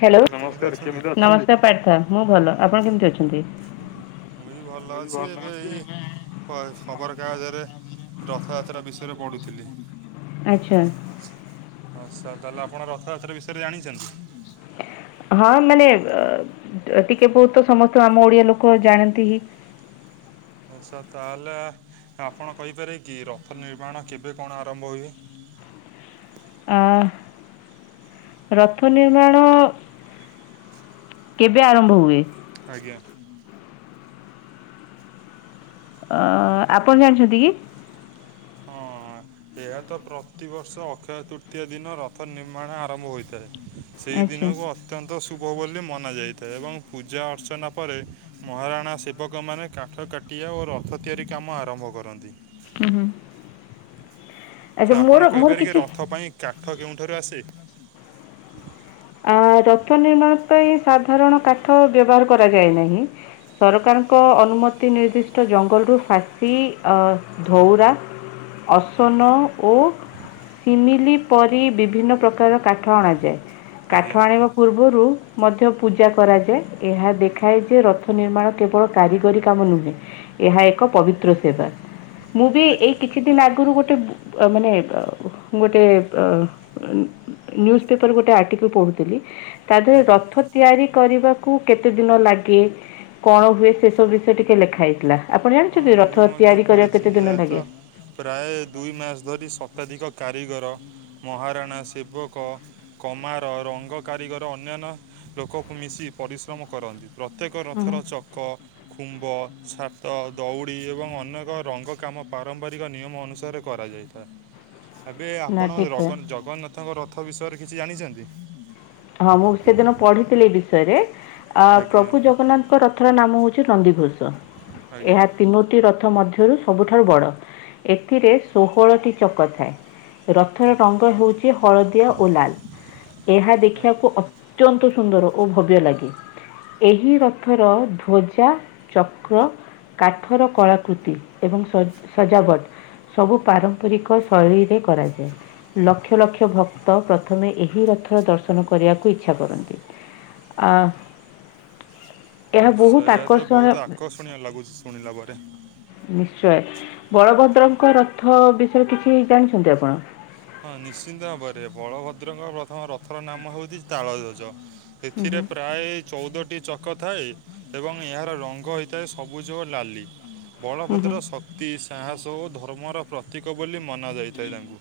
Hello କେମିତି ଅଛନ୍ତି ନମସ୍କାର ପ୍ରାର୍ଥ ମୁଁ ଭଲ ଆପଣ କେମିତି ଅଛନ୍ତି। ମୁଁ ବି ଭଲ ଅଛି ଏବେ ଏଇ ହ ଖବର କାଗଜରେ ରଥଯାତ୍ରା ବିଷୟରେ ପଢ଼ୁଥିଲି। ଆଚ୍ଛା। ଆଚ୍ଛା ତାହେଲେ ଆପଣ ରଥଯାତ୍ରା ବିଷୟରେ ଜାଣିଚନ୍ତି। ହଁ ମାନେ ଏ ଟିକେ ବହୁତ ସମସ୍ତ ଆମ ଓଡିଆ ଲୋକ ଜାଣନ୍ତି ହି। ଆଛା ତାହେଲେ ଆପଣ କହିପାରିବେ କି ରଥ ନିର୍ମାଣ କେବେ କଣ ଆରମ୍ଭ ହୁଏ। ଆ ରଥ ନିର୍ମାଣ କେବେ ଆରମ୍ଭ ହୁଏ। ଆଜ୍ଞା। ଅ ଆପଣ ଜାଣିଚନ୍ତି କି? ହଁ। ଏହା ତ ପ୍ରତିବର୍ଷ ଅକ୍ଷୟ ତୃତୀୟା ଦିନ ରଥ ନିର୍ମାଣ ଆରମ୍ଭ ହୋଇଥାଏ। ସେଇ ଆଚ୍ଛା ଦିନକୁ ହୁଁ ଅତ୍ୟନ୍ତ ଶୁଭ ବୋଲି ମନା ଯାଇଥାଏ ଏବଂ ପୂଜା ଅର୍ଚ୍ଚନା ପରେ ମହାରାଣା ସେବକମାନେ କାଠ କାଟିଆ ଓ ରଥ ତିଆରି କାମ ଆରମ୍ଭ କରନ୍ତି। ହୁଁ ହୁଁ। ଆଚ୍ଛା ସେ ମୋର ଆପଣ ମୋର କହିପାରେକିି କିଛି ରଥ ପାଇଁ କାଠ କେଉଁଠାରୁ ଆସେ। ରଥ ନିର୍ମାଣ ପାଇଁ ସାଧାରଣ କାଠ ବ୍ୟବହାର କରାଯାଏ ନାହିଁ। ସରକାରଙ୍କ ଅନୁମତି ନିର୍ଦ୍ଦିଷ୍ଟ ଜଙ୍ଗଲରୁ ଫାଶୀ ଅ ଧଉରା ଅସୁନ। ଓ ସିମିଲି ପରି ବିଭିନ୍ନ ପ୍ରକାର କାଠ ଅଣାଯାଏ। କାଠ ଆଜ୍ଞା ଆଣିବା ପୂର୍ବରୁ ମଧ୍ୟ ପୂଜା କରାଯାଏ ଏହା ଦେଖାହେଇଚି ଯେ ରଥ ନିର୍ମାଣ କେବଳ କାରିଗରୀ କାମ ନୁହେଁ ଏହା ଏକ ପବିତ୍ର ସେବା ମୁଁ ବି ଏଇ ଆଜ୍ଞା କି କିଛି ଦିନ ଆଗରୁ ଗୋଟେ ବୁ ଅ ମାନେ ଅ ଗୋଟେ ଅ ନ୍ୟୁକ ପେପର ଗୋଟେ ଆର୍ଟିକଲ ପଢୁଥିଲି ତା ଦେହରେ ଆଜ୍ଞା ରଥ ତିଆରି କରିବାକୁ କେତେ ଦିନ ଲାଗେ କଣ ହୁଏ ସେସବୁ ବିଷୟ ଟିକେ ଲେଖା ହେଇଥିଲା। ଆପଣ ହଁ ଜାଣିଛନ୍ତି ମୁଁ ବି ରଥ ମଧ୍ୟ ତିଆରି କରିବାକୁ ପଢ଼ିଛି କେତେ ଦିନ ଏହା ତ ଲାଗେ? ପ୍ରାୟ ଦୁଇ ମାସ ଧରି ଶତାଧିକ କାରିଗର, ମହାରାଣା, ସେବକ କମାର, ରଙ୍ଗ କାରିଗର ଅନ୍ୟାନ୍ୟ ଲୋକକୁ ମିଶି ପରିଶ୍ରମ କରନ୍ତି ପ୍ର ପ୍ରତ୍ୟେକ ରଥର ଲାଗେ ଚକ ଖୁମ୍ବ ଛା ତ ଦଉଡ଼ି ଏବଂ ଅନେକ ରଙ୍ଗ କାମ ପାରମ୍ପରିକ ନିୟମ ଅନୁସାରେ କରାଯାଇଥାଏ। ଏବେ ନା ଆପଣ ଠିକ୍ ର ଜଗନ୍ନାଥଙ୍କ ରଥ ବିଷୟରେ କିଛି ଜାଣିଛନ୍ତି? ହଁ ମୁଁ ସେଦିନ ପଢିଥିଲି ଏ ବିଷୟରେ ଆ ଆଜ୍ଞା ପ୍ରଭୁ ଜଗନ୍ନାଥ ରଥର ନାମ ହଉଛି ନନ୍ଦିଘୋଷ ଆଜ୍ଞା ଏହା ତିନୋଟି ରଥ ମଧ୍ୟରୁ ସବୁଠାରୁ ବଡ଼ ଏଥିରେ ଷୋହଳଟି ଚକ ଥାଏ। ରଥର ଆଜ୍ଞା ରଙ୍ଗ ହେଉଛି ହଳଦିଆ ଓ ଲାଲ ଏହା ଦେଖି ଆଜ୍ଞା ଅତ୍ୟନ୍ତ ସୁନ୍ଦର ଓ ଭବ୍ୟ ଲାଗେ। ଏହି ରଥର ଧ୍ୱଜା, ଚକ୍ର କାଠର କଳାକୃତି ଏବଂ ସ-ସଜାବଟ ସବୁ ପାରମ୍ପରିକ ଶୈଳୀରେ କରାଯାଏ। ଲକ୍ଷ ଲକ୍ଷ ଭକ୍ତ ପ୍ରଥମେ ଏହି ରଥର ଦର୍ଶ ନ କରିବାକୁ ଇଚ୍ଛା କରନ୍ତି ଆ। ଆ ସୟା ତ ବହୁତ ଆକର୍ଷଣୀୟ ଲାଗୁଛି ଶୁଣିଲା ପରେ। ନିଶ୍ଚୟ ବଳଭଦ୍ରଙ୍କ ରଥ ବିଷୟରେ କିଛି ଜାଣିଛନ୍ତି ଆପଣ? ହଁ ନିଶ୍ଚିନ୍ତ ଭାବରେ ବଳଭଦ୍ରଙ୍କ ପ୍ରଥମ ରଥର ନାମ ହେଉଛି ତାଳଧ୍ୱଜ। ହୁଁ ଏଥିରେ ହୁଁ ପ୍ରାଏ ଚଉଦଟି ଚକ ଥାଏ ଏବଂ ଏହାର ରଙ୍ଗ ହୋଇଥାଏ ସବୁଜ ଓ ଲାଲି। ହୁଁ ହୁଁ ବଳଭଦ୍ର ଶକ୍ତି, ସାହାସ ଓ ଧର୍ମର ପ୍ରତୀକ ବୋଲି ମନା ଯାଇଥାଏ ତାଙ୍କୁ।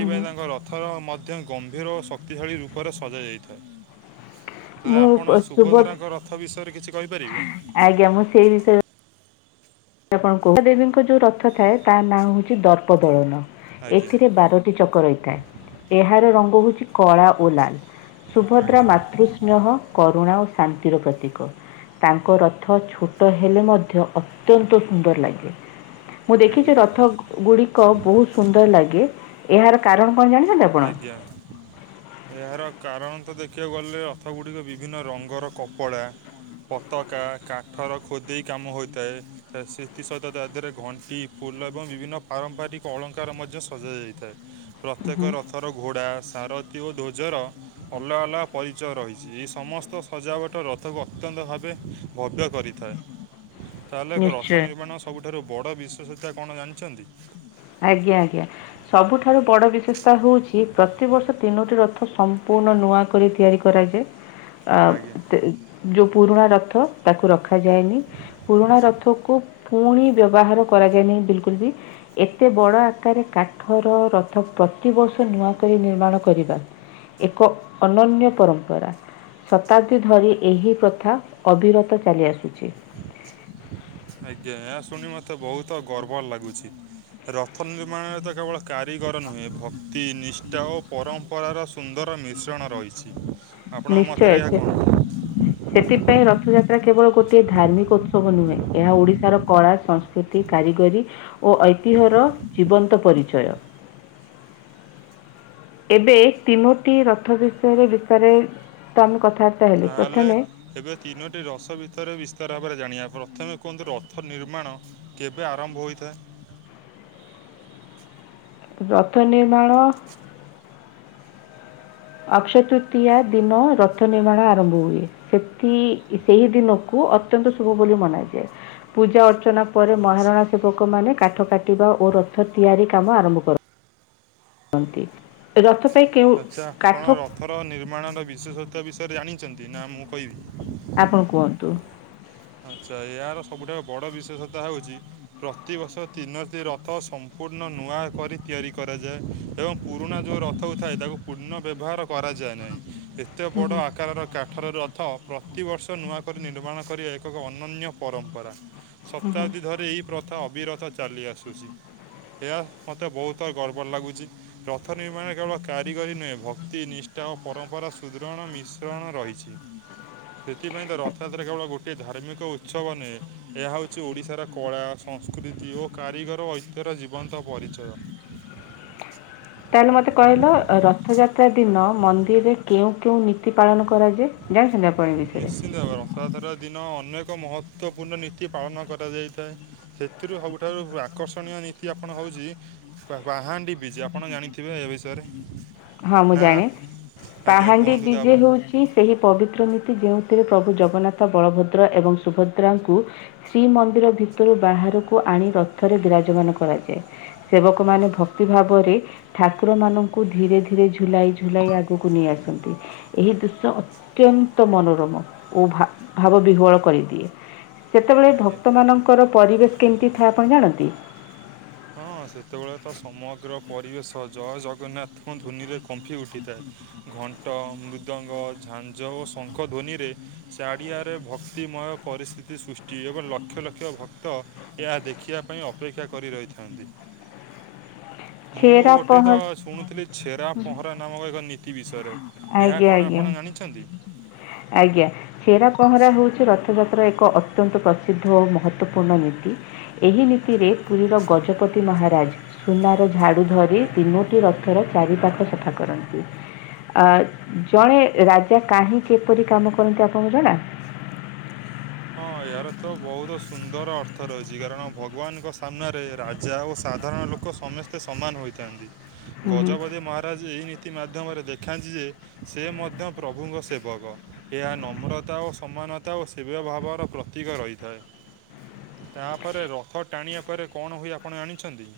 ହୁଁ ହୁଁ। ତାଙ୍କ ରଥର ମଧ୍ୟ ଗମ୍ଭୀର ଓ ଶକ୍ତିଶାଳୀ ରୂପରେ ସଜାଯାଇଥାଏ। ତ ମୁଁ ଆପଣ ସୁଭଦ୍ରା ସୁଭଦ୍ରାଙ୍କ ରଥ ବିଷୟରେ କିଛି କହିପାରିବେ। ଆଜ୍ଞା ମୁଁ ସେହି ବିଷୟ ଆପଣ ଦେବୀଙ୍କ ଯୋଉ ରଥ ଥାଏ ତା ନାଁ ହଉଛି ଦର୍ପ ଦଳନ। ଆଜ୍ଞା ଏଥିରେ ବାରଟି ଚକ ରହିଥାଏ ଏହାର ରଙ୍ଗ ହଉଛି କଳା ଓ ଲାଲ। ସୁଭଦ୍ରା ଆଜ୍ଞା ମାତୃସ୍ନେହ କରୁଣା ଓ ଶାନ୍ତିର ପ୍ରତୀକ। ତାଙ୍କ ରଥ ଛୋଟ ହେଲେ ମଧ୍ୟ ଅ ଅତ୍ୟନ୍ତ ସୁନ୍ଦର ଲାଗେ। ମୁଁ ଦେଖିଛି ଆଜ୍ଞା ରଥ ଗୁଡିକ ବହୁତ ସୁନ୍ଦର ଲାଗେ ଏହାର କାରଣ କଣ ଜା ଆଜ୍ଞା। ଏହାର କାରଣ ତ ଦେଖିବାକୁ ଗଲେ ରଥଗୁଡ଼ିକ ବିଭିନ୍ନ ରଙ୍ଗର କପଡ଼ା ପତାକା କାଠର ଖୋଦେଇ କାମ ହୋଇଥାଏ। ସେଥିସହିତ ତା ଦେହରେ ଘଣ୍ଟି, ଫୁଲ ଏବଂ ବିଭିନ୍ନ ପାରମ୍ପରିକ ଅଳଙ୍କାର ମଧ୍ୟ ସଜାଯାଇଥାଏ। ପ୍ରତ୍ୟେକ ରଥର ଘୋଡ଼ା, ସାରଥୀ ଓ ଧ୍ୱଜର ଅଲଗା ଅଲଗା ପରିଚୟ ରହିଛି ଏଇ ସମସ୍ତ ସଜାବଟ ରଥକୁ ଅତ୍ୟନ୍ତ ଭାବେ ଭବ୍ୟ କରିଥାଏ। ତାହେଲେ ଏକ ରଥ ନିଶ୍ଚୟ ନିର୍ମାଣ ସବୁଠାରୁ ବଡ଼ ବିଷେଶତ କଣ ଜାଣିଛନ୍ତି? ଆଜ୍ଞା ଆଜ୍ଞା। ସବୁଠାରୁ ବଡ଼ ବିଶେଷତା ହେଉଛି ପ୍ରତିବର୍ଷ ତିନୋଟି ରଥ ସମ୍ପୂର୍ଣ୍ଣ ନୂଆ କରି ତିଆରି କରାଯାଏ ହ ଆଜ୍ଞା [unintelligible] ଅ ଯୋଉ ପୁରୁଣା ରଥ ତାକୁ ରଖାଯାଏନି ପୁରୁଣା ରଥକୁ ପୁଣି ବ୍ୟବହାର କରାଯାଏନାହିଁ ବିଲକୁଲ ବି ଏତେ ବଡ଼ ଆକାରରେ କାଠର ରଥ ପ୍ରତିବର୍ଷ ନୂଆ କରି ନିର୍ମାଣ କରିବା ଏକ ଅନନ୍ୟ ପରମ୍ପରା ଶତାବ୍ଦୀ ଧରି ଏହି ପ୍ରଥା ଅବିରତ ଚାଲି ଆସୁଛି ଆଜ୍ଞା ଏହା ଶୁଣି ମତେ ବହୁତ ଗର୍ବ ଲାଗୁଛି ରଥ ନିର୍ମାଣରେ ତ କେବଳ କାରିଗର ନୁହେଁ ଭକ୍ତି ନିଷ୍ଠା ଓ ପରମ୍ପରାର ସୁନ୍ଦର ମିଶ୍ରଣ ରହିଛି। ଆପଣ ନିଶ୍ଚୟ ମତ ରେ ଏୟା ସେ କଣ? ସେଥିପାଇଁ ରଥଯାତ୍ରା କେବଳ ଗୋଟିଏ ଧାର୍ମିକ ଉତ୍ସବ ନୁହେଁ। ଏହା ଓଡିଶାର କଳା ସଂସ୍ କାରିଗରୀ ଓ ଐତିହ୍ୟର ଜୀବନ୍ତ ପରିଚୟ। ଏବେ ତିନୋଟି ରଥ ବିଷୟରେ ବିଷୟରେ ତ ଆମେ କଥା ତାହଲେ ଏବେ ତିନୋଟି ରସ ଭିତରେ ବିସ୍ତାର ଭାବରେ ଜାଣିବା। ପ୍ରଥମେ କୁହନ୍ତୁ ରଥ ନିର୍ମାଣ କେବେ ଆରମ୍ଭ ହୋଇଥାଏ ରଥ ନିର୍ମାଣ ଅକ୍ଷୟ ତୃତୀୟା ଦିନ ରଥ ନିର୍ମାଣ ଆରମ୍ଭ ହୁଏ ସେଠ ସେହି ଦିନକୁ ଅତ୍ୟନ୍ତ ଶୁଭ ବୋଲି ମନାଯାଏ। ପୂଜା ଅର୍ଚ୍ଚନା ପରେ ଆଚ୍ଛା ମହାରଣା ସେବକମାନେ କାଠ କାଟିବା ଓ ରଥ ତିଆରି କାମ ଆରମ୍ଭ କର ରଥ ପାଇଁ କେଉଁ କାଠ ପଥର ନିର୍ମାଣର ବିଶେଷତା ବିଷୟରେ ଜାଣିଛନ୍ତି ନା ମୁଁ କହିବି? ଆପଣ କୁହନ୍ତୁ। ଆଚ୍ଛା ଏହାର ସବୁଠାରୁ ବଡ଼ ବିଶେଷତା ହେଉଛି ପ୍ରତିବର୍ଷ ତିନୋଟି ରଥ ସମ୍ପୂର୍ଣ୍ଣ ନୂଆ କରି ତିଆରି କରାଯାଏ। ଏବଂ ପୁରୁଣା ଯେଉଁ ରଥକୁ ଥାଏ ତାକୁ ପୁନଃ ବ୍ୟବହାର କରାଯାଏ ନାହିଁ। ଏତେ ହୁଁ ବଡ଼ ହୁଁ ଆକାରର କାଠରରୁ ରଥ ପ୍ରତିବର୍ଷ ନୂଆ କରି ନିର୍ମାଣ କରି ଏକ ଅନନ୍ୟ ପରମ୍ପରା ହୁଁ ହୁଁ। ଶତାବ୍ଦୀ ଧରି ଏହି ପ୍ରଥା ଅବିରତ ଚାଲି ଆସୁଛି ଏହା ମୋତେ ବହୁତ ଗର୍ବ ଲାଗୁଛି ରଥ ନିର୍ମାଣ କେବଳ କାରିଗରୀ ନୁହେଁ ଭକ୍ତି ନିଷ୍ଠା ଓ ପରମ୍ପରା ସୁଦୃଢଣ ମିଶ ରଣ ରହିଛି ସେଥିପାଇଁ ତ ରଥଯାତ୍ରା କେବଳ ଗୋଟିଏ ଧାର୍ମିକ ଉତ୍ସବ ନୁହେଁ ଏହା ହେଉଛି ଓଡ଼ିଶାର କଳା ସଂସ୍କୃତି ଓ କାରିଗର ଐତି୍ୟର ଜୀବନ୍ତ ପରିଚୟ। ତାହେଲେ ମତେ କହିଲ ରଥଯାତ୍ରା ଦିନ ମନ୍ଦିରରେ କେଉଁ କେଉଁ ନୀତି ପାଳନ କରାଯାଏ? ଯାଉଛନ୍ତି ଆପଣ ବି? ନିଶ୍ଚିନ୍ତ ଭାବେ ରଥଯାତ୍ରା ଦିନ ଅନେକ ମହତ୍ତଵପୂର୍ଣ୍ଣ ନୀତି ପାଳନ କରାଯାଇଥାଏ। ସେଥିରୁ ସବୁଠାରୁ ଆକର୍ଷଣୀୟ ନୀତି ଆପଣ ହେଉଛି ପାହାଣ୍ଡି ବିଜେ ଆପଣ ଜାଣିଥିବେ ଏ ବିଷୟରେ ହଁ ମୁଁ ନା ଜାଣେ ଆଜ୍ଞା ପାହାଣ୍ଡି କୁହନ୍ତୁ ବିଜେ ତାପରେ ହଉଛି ସେହି ପବିତ୍ର ନୀତି ଯେଉଁଥିରେ ପ୍ରଭୁ ଜଗନ୍ନାଥ ବଳଭଦ୍ର ଏବଂ ସୁଭଦ୍ରାଙ୍କୁ ଶ୍ରୀମନ୍ଦିର ଭିତରୁ ବାହାରକୁ ଆଣି ରଥରେ ବିରାଜମାନ କରାଯାଏ। ସେବକମାନେ ଆଜ୍ଞା ଭକ୍ତି ଭାବରେ ଠାକୁର ମାନଙ୍କୁ ଧୀରେ ଧୀରେ ଏଥିରେ ଝୁଲାଇ ଝୁଲାଇ ଆଗକୁ ନେଇ ଆସନ୍ତି ଏହି ଦୃଶ୍ୟ ଅତ୍ୟନ୍ତ ମନୋରମ ଓ ଭାବ ବିହ୍ୱଳ କରିଦିଏ ସେତେବେଳେ ଆଜ୍ଞା ଭକ୍ତମାନଙ୍କର ପରିବେଶ କେମିତି ଥାଏ ଆପଣ ଜାଣନ୍ତି? ହଁ ସେତେବେଳେ ତ ସମଗ୍ର ପରିବେଶ ଜୟ ଜଗନ୍ନାଥଙ୍କ ଧ୍ୱନିରେ କମ୍ଫି ଉଠିଥାଏ। ଘଣ୍ଟ ମୃଦଙ୍ଗ ଝାଞ୍ଜ ଓ ଶଙ୍ଖ ଧ୍ୱନିରେ ଚାଡ଼ିଆରେ ଭକ୍ତିମୟ ପରିସ୍ଥିତି ସୃଷ୍ଟି ଏବଂ ଲକ୍ଷ ଲକ୍ଷ ଭକ୍ତ ଏହା ଦେଖିବା ପାଇଁ ଅପେକ୍ଷା କରି ରହି ମୁଁ ଛେରା ଗୋଟେ ତ ପହଁରା ଶୁଣୁଥିଲି ଛେରା ପହଁରା ନାମକ ଏକ ନୀତି ବିଷୟରେ ଏହା ଆଜ୍ଞା କଣ ଆଜ୍ଞା। ଆପଣ ଜାଣିଛନ୍ତି? ଆଜ୍ଞା। ଛେରା ପହଁରା ହେଉଛି ରଥଯାତ୍ରା ଏକ ଅତ୍ୟନ୍ତ ପ୍ରସିଦ୍ଧ ଓ ମହତ୍ତ୍ଵପୂର୍ଣ୍ଣ ନୀତି ଏହି ନୀତିରେ ପୁରୀର ଗଜପତି ମହାରାଜ ସୁନାର ଝାଡୁ ଧରି ଆଜ୍ଞା। ତିନି ରଥର ଚାରିପାଖ ସଫା କରନ୍ତି। ଅ ଜଣେ ରାଜା କାହିଁକି କିପରି କାମ କରନ୍ତି ଆପଣଙ୍କୁ ଜଣା? ହଁ ଏହାର ତ ବହୁତ ସୁନ୍ଦର ଅର୍ଥ ରହିଛି କାରଣ ଭଗବାନଙ୍କ ସାମ୍ନାରେ ରାଜା ଓ ସାଧାରଣ ଲୋକ ଲୋକ ସମସ୍ତେ ସମାନ ହୋଇଥାନ୍ତି ହୁଁ, ହୁଁ। ଗଜପତି ମହାରାଜ ଏହି ନୀତି ମାଧ୍ୟମରେ ଦେଖାନ୍ତି ଯେ ସେ ମଧ୍ୟ ପ୍ରଭୁଙ୍କ ସେବକ ଏହା ନମ୍ରତା ଓ ସମାନତା ଓ ସେ ପ୍ରିୟ ଭାବର ପ୍ରତୀକ ରହିଥାଏ। ତାପରେ ରଥ ଟାଣିବା ପରେ କଣ ହୁଏ ଆପଣ ଜାଣିଛନ୍ତି।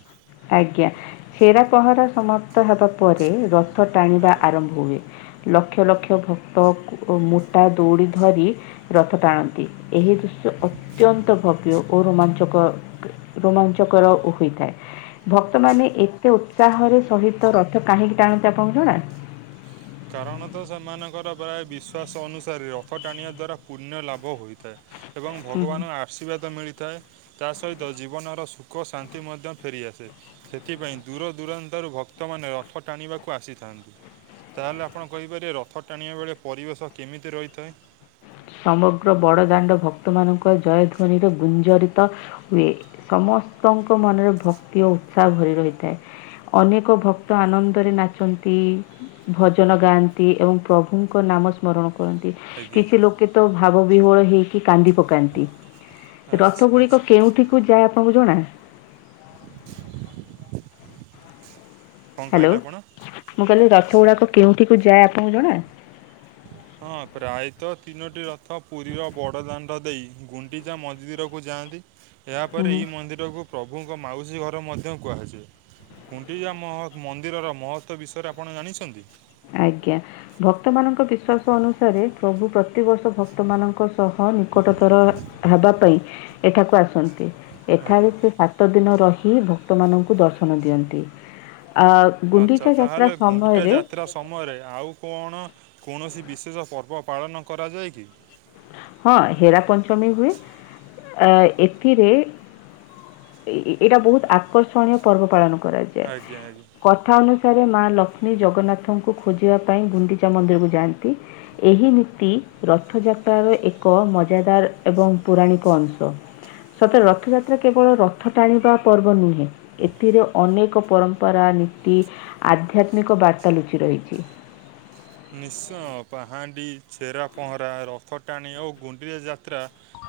ଆଜ୍ଞା ଛେରା ପହଁରା ସମାପ୍ତ ହେବା ପରେ ରଥ ଟାଣିବା ଆଜ୍ଞା ଆରମ୍ଭ ହୁଏ। ଲକ୍ଷ ଲକ୍ଷ ଭକ୍ତ ମୋଟା ଦୌଡ଼ି ଧରି ରଥ ଟାଣନ୍ତି। ଏହି ଦୃଶ୍ୟ ଅତ୍ୟନ୍ତ ଭବ୍ୟ ଓ ରୋମାଞ୍ଚକ ରୋମାଞ୍ଚକର ହୋଇଥାଏ। ଭକ୍ତମାନେ ଏତେ ଉତ୍ସାହରେ ସହିତ ରଥ କାହିଁକି ଟାଣନ୍ତି ଆପଣଙ୍କୁ ଜଣା? କାରଣତଃ ସେମାନଙ୍କର ପ୍ରାୟ ବିଶ୍ୱାସ ଅନୁସାରେ ରଥ ଟାଣିବା ଦ୍ଵାରା ପୁଣ୍ୟ ଲାଭ ହୋଇଥାଏ। ଏବଂ ହୁଁ, ହୁଁ। ଭଗବାନର ଆ ଆଶୀର୍ବାଦ ମିଳିଥାଏ ତା ସହିତ ଜୀବନର ସୁଖ ଶାନ୍ତି ମଧ୍ୟ ଫେରିଆସେ। ସେଥିପାଇଁ ଦୂରଦୂରାନ୍ତାରୁ ଭକ୍ତମାନେ ରଥ ଟାଣିବାକୁ ଆସିଥାନ୍ତି। ତା ହେଲେ ଆପଣ କହିପାରିବେ ରଥ ଟାଣିବା ବେଳେ ପରିବେଶ କେମିତି ରହିଥାଏ। ସମଗ୍ର ବଡ଼ଦାଣ୍ଡ ଭକ୍ତମାନଙ୍କ ଜୟଧ୍ୱନିରେ ଗୁଞ୍ଜରିତ ହୁଏ ସମସ୍ତଙ୍କ ମନରେ ଭକ୍ତି ଓ ଉତ୍ସାହ ଭରି ରହିଥାଏ। ଅନେକ ଭକ୍ତ ଆନନ୍ଦରେ ନାଚନ୍ତି। ଭଜନ ଗାଆନ୍ତି ଏବଂ ପ୍ରଭୁଙ୍କ ନାମ ସ୍ମରଣ କରନ୍ତି। ଆଜ୍ଞା କିଛି ଲୋକେ ତ ଭାବ ବିହୋଳ ହେଇକି କାନ୍ଦି ପକ ତି ଆଚ୍ଛା ରଥ ଗୁଡିକ ଆଚ୍ଛା କେଉଠିକୁ ଯାଏ ଆପଣଙ୍କୁ ଜଣା କ'ଣ ହ୍ୟାଲୋ କହିଲେ ଆପଣ ମୁଁ କହିଲି ରଥଗୁଡାକ କେଉଁଠିକୁ ଯାଏ ଆପଣଙ୍କୁ ଜଣା। ହଁ ପ୍ରାୟତଃ ତିନୋଟି ରଥ ପୁରୀର ବଡ଼ ଦାଣ୍ଡ ଦେଇ ଗୁ ଗୁଣ୍ଡିଚା ମନ୍ଦିରକୁ ଯାଆନ୍ତି। ଏହାପରେ ଏହିଇ ମନ୍ଦିରକୁ ପ୍ରଭୁଙ୍କ ମାଉସୀ ଘର ମଧ୍ୟ କୁହାଯାଏ। ଗୁଣ୍ଡିଚା ମନ୍ଦିରର ମହତ୍ଵ ବିଷୟରେ ଆପଣ ଜାଣିଛନ୍ତି? ଆଜ୍ଞା ଭକ୍ତ ମାନଙ୍କ ବିଶ୍ଵାସ ଅନୁସାରେ ପ୍ରଭୁ ପ୍ରତିବର୍ଷ ଭକ୍ତ ମାନଙ୍କ ସହ ନିକଟତର ହେବା ପାଇଁ ଏଠାକୁ ଆସନ୍ତି। ଏଠାରେ ଆଜ୍ଞା। ସେ ସାତ ଦିନ ରହି ଭକ୍ତମାନଙ୍କୁ ଦର୍ଶନ ଦିଅନ୍ତି ଆ ଆଚ୍ଛା ଗୁଣ୍ଡିଚା ଯାତ୍ରା ତାହେଲେ ଗୁଣ୍ଡିଚା ସମୟରେ ଯା ମାତ୍ରା ସମୟରେ ଆଉ କଣ କୌଣସି ବିଶେଷ ପର୍ବ ପାଳନ କରାଯାଏ କି। ହଁ ହେରା ପଞ୍ଚମୀ ହୁଏ ଆ ଏଥିରେ ଏଇଟା ବହୁତ ଆକର୍ଷଣୀୟ ପର୍ବ ପାଳନ କରାଯାଏ। ଆଜ୍ଞା ଆଜ୍ଞା। କଥା ଅନୁସାରେ ମା ଲକ୍ଷ୍ମୀ ଜଗନ୍ନାଥଙ୍କୁ ଖୋଜିବା ପାଇଁ ଗୁଣ୍ଡିଚା ମନ୍ଦିରକୁ ଯାଆନ୍ତି। ଏହି ନୀତି ରଥଯାତ୍ରାର ଏକ ଏକ ମଜାଦାର ଏବଂ ପୌାଣିକ ଅଂଶ। ସତରେ ରଥଯାତ୍ରା କେବଳ ରଥ ଟାଣିବା ପର୍ବ ନୁହେଁ। ଏଥିରେ ଅନେକ ପରମ୍ପରା ନୀତି ଆଧ୍ୟାତ୍ମିକ ବାର୍ତ୍ତା ଲୁଚି ରହିଛି। ନିଶ୍ଚୟ ପାହାଣ୍ଡି ଛେରା ପହଁରା ରଥ ଟାଣି ଓ ଗୁଣ୍ଡିଆ ଯାତ୍ରା।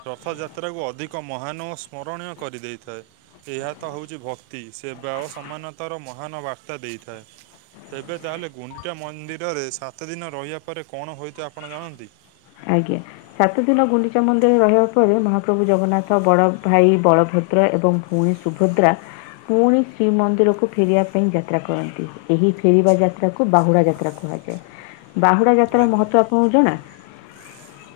ରଥଯାତ୍ରାକୁ ଅଧିକ ମହାନ ଓ ସ୍ମରଣୀୟ କରିଦେଇଥାଏ। ଏହା ତ ହେଉଛି ଭକ୍ତି ସେବା ଅସମାନତାର ମହାନ ବାର୍ତ୍ତା ଦେଇଥାଏ। ତେବେ ତାହାେଲେ ଗୁଣ୍ଡିଟା ମନ୍ଦିରରେ ସାତ ଦିନ ରହିବା ପରେ କଣ ହୋଇତ ଆପଣ ଜାଣନ୍ତି। ଆଜ୍ଞା। ସାତ ଦିନ ଗୁଣ୍ଡିଚା ମନ୍ଦିର ରହିବା ପରେ ମହାପ୍ରଭୁ ଜଗନ୍ନାଥ ବଡ ଭାଇ ବଳଭଦ୍ର ଏବଂ ପୁଣି ସୁଭଦ୍ରା ପୁଣି ଶ୍ରୀମନ୍ଦିରକୁ ଫେରିବା ପାଇଁ ଯାତ୍ରା କରନ୍ତି ଏହି ଫେରିବା ଯାତ୍ରାକୁ ବାହୁଡା ଯାତ୍ରା କୁହାଯାଏ। ବାହୁଡ଼ା ଯାତ୍ରା ଆଜ୍ଞା। ମହତ୍ୱ ଆପଣଙ୍କୁ ଜଣା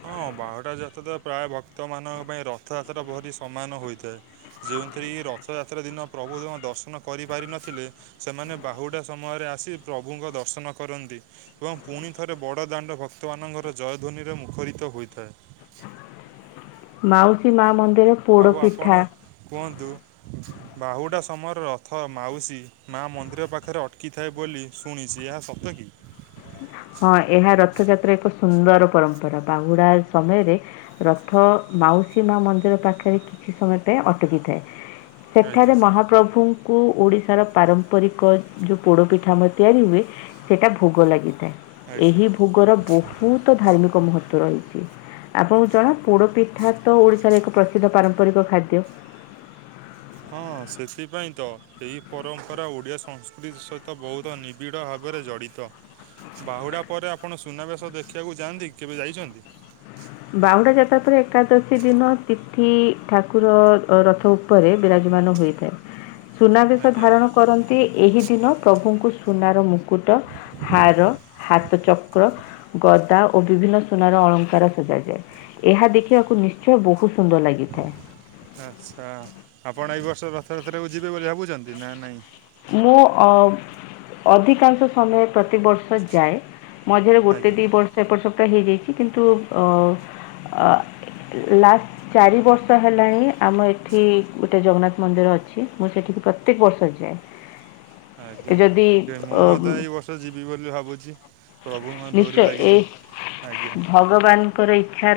ହଁ ବାହୁଡ଼ା ଯାତ୍ରା ତ ପ୍ରାୟ ଭକ୍ତମାନଙ୍କ ପାଇଁ ରଥଯାତ୍ରା ଭରି ସମାନ ହୋଇଥାଏ। ଯେଉଁଥିରେ କି ରଥଯାତ୍ରା ଦିନ ପ୍ରଭୁଙ୍କ ଦର୍ଶନ କରିପାରିନଥିଲେ। ସେମାନେ ବାହୁଡ଼ା ସମୟରେ ଆସି ପ୍ରଭୁଙ୍କ ଦର୍ଶନ କରନ୍ତି ଏବଂ ପୁଣି ଥ ଠାରେ ବଡ଼ ଦାଣ୍ଡ ଭକ୍ତମାନଙ୍କର ଜୟଧ୍ୱନିରେ ମୁଖରିତ ହୋଇଥାଏ। ମାଉସୀ ମା ମନ୍ଦିର। ଆଉ ଆପଣ ପୋଡ଼ପିଠା କୁହନ୍ତୁ। ବାହୁଡ଼ା ସମୟରେ ରଥ ମାଉସୀ ମା ମନ୍ଦିର ପାଖରେ ଅଟକିଥାଏ ବୋଲି। ଶୁଣିଛି ଏହା ସତ କି। ହଁ ଏହା ରଥଯାତ୍ରା ଏକ ସୁନ୍ଦର ପରମ୍ପରା ବାହୁଡ଼ା ସମୟରେ। ରଥ ମାଉସୀ ମା ମନ୍ଦିର ପାଖରେ କିଛି ସମୟ ପାଇଁ ଅଟକିଥାଏ। ସେଠାରେ ଆଜ୍ଞା ମହାପ୍ରଭୁ ଙ୍କୁ ଓଡ଼ିଶାର ପାରମ୍ପରିକ ଯଉ ପୋଡ଼ପିଠା ଆମର ତିଆରି ହୁଏ ସେଇଟା ଭୋଗ ଲାଗିଥାଏ। ଥାଏ ଆଜ୍ଞା ଏହି ଭୋଗର ବହୁତ ଧାର୍ମିକ ମହତ୍ୱ ରହିଛି ଆପଣଙ୍କୁ ଜଣା ପୋଡ଼ପିଠା ତ ଓଡ଼ିଶାର ଏକ ପ୍ରସିଦ୍ଧ ପାରମ୍ପରିକ ଖାଦ୍ୟ। ହଁ ସେଥିପାଇଁ ତ ଏହି ପରମ୍ପରା ଓଡ଼ିଆ ସଂସ୍କୃତି ସହିତ ବହୁତ ନିବିଡ଼ ଭାବରେ ଜଡ଼ି ଜଡ଼ିତ ବାହୁଡ଼ା ପରେ ଆପଣ ସୁନାବେଶ ଦେଖିବାକୁ ଯାଆନ୍ତି କେବେ ଯାଇଛନ୍ତି? ବାହୁଡ଼ା ଯାତ୍ରା ପରେ ଏକାଦଶୀ ଦିନ ତିଥି ଠାକୁର ରଥ ଉପରେ ବିରାଜମାନ ହୋଇଥାଏ। ସୁନାବେଶ ଆଜ୍ଞା ଧାରଣ କରନ୍ତି ଏହି ଦିନ ପ୍ରଭୁଙ୍କୁ ସୁନାର ମୁକୁଟ। ହାର, ହାତ ଚକ୍ର, ଗଦା ଓ ବିଭିନ୍ନ ସୁନାର ଅଳଙ୍କାର। ସଜା ଯାଏ ଏହା ଦେଖିବାକୁ ନିଶ୍ଚୟ ବହୁତ ସୁନ୍ଦର ଲାଗିଥାଏ। ଆଚ୍ଛା ଆପଣ ଏଇ ବର୍ଷ ରଥଯାତ୍ରାକୁ ଯିବେ ବୋଲି ଭାବୁଛନ୍ତି ନା ନାଇଁ? ମୁଁ ଅ ଅଧିକାଂଶ ସମୟ ପ୍ରତିବର୍ଷ ଯାଏ। ମଝିରେ ଗୋଟେ ଆଜ୍ଞା ଦି ବର୍ଷ ଏପଟ ସେପଟ ହେଇଯାଇଛି କିନ୍ତୁ ଅ ଲାଷ୍ ଚାରି ବର୍ଷ ହେଲାଣି ଆମ ଏଠି ଗୋଟେ ଜଗନ୍ନାଥ ମନ୍ଦିର ଅଛି ମୁଁ ସେଠିକି ପ୍ରତ୍ୟେକ ବର୍ଷ ଯାଏ। ଆଜ୍ଞା ଯଦି ମୁଁ ଅ, ମଧ୍ୟ ଏଇ ବର୍ଷ ଯିବି ବୋଲି ଭାବୁଛି। ପ୍ରଭୁଙ୍କର ନିଶ୍ଚୟ ଡୋରି ଏ ଲାଗିଛି ଆଜ୍ଞା। ଭଗବାନଙ୍କର ଇଚ୍ଛା ର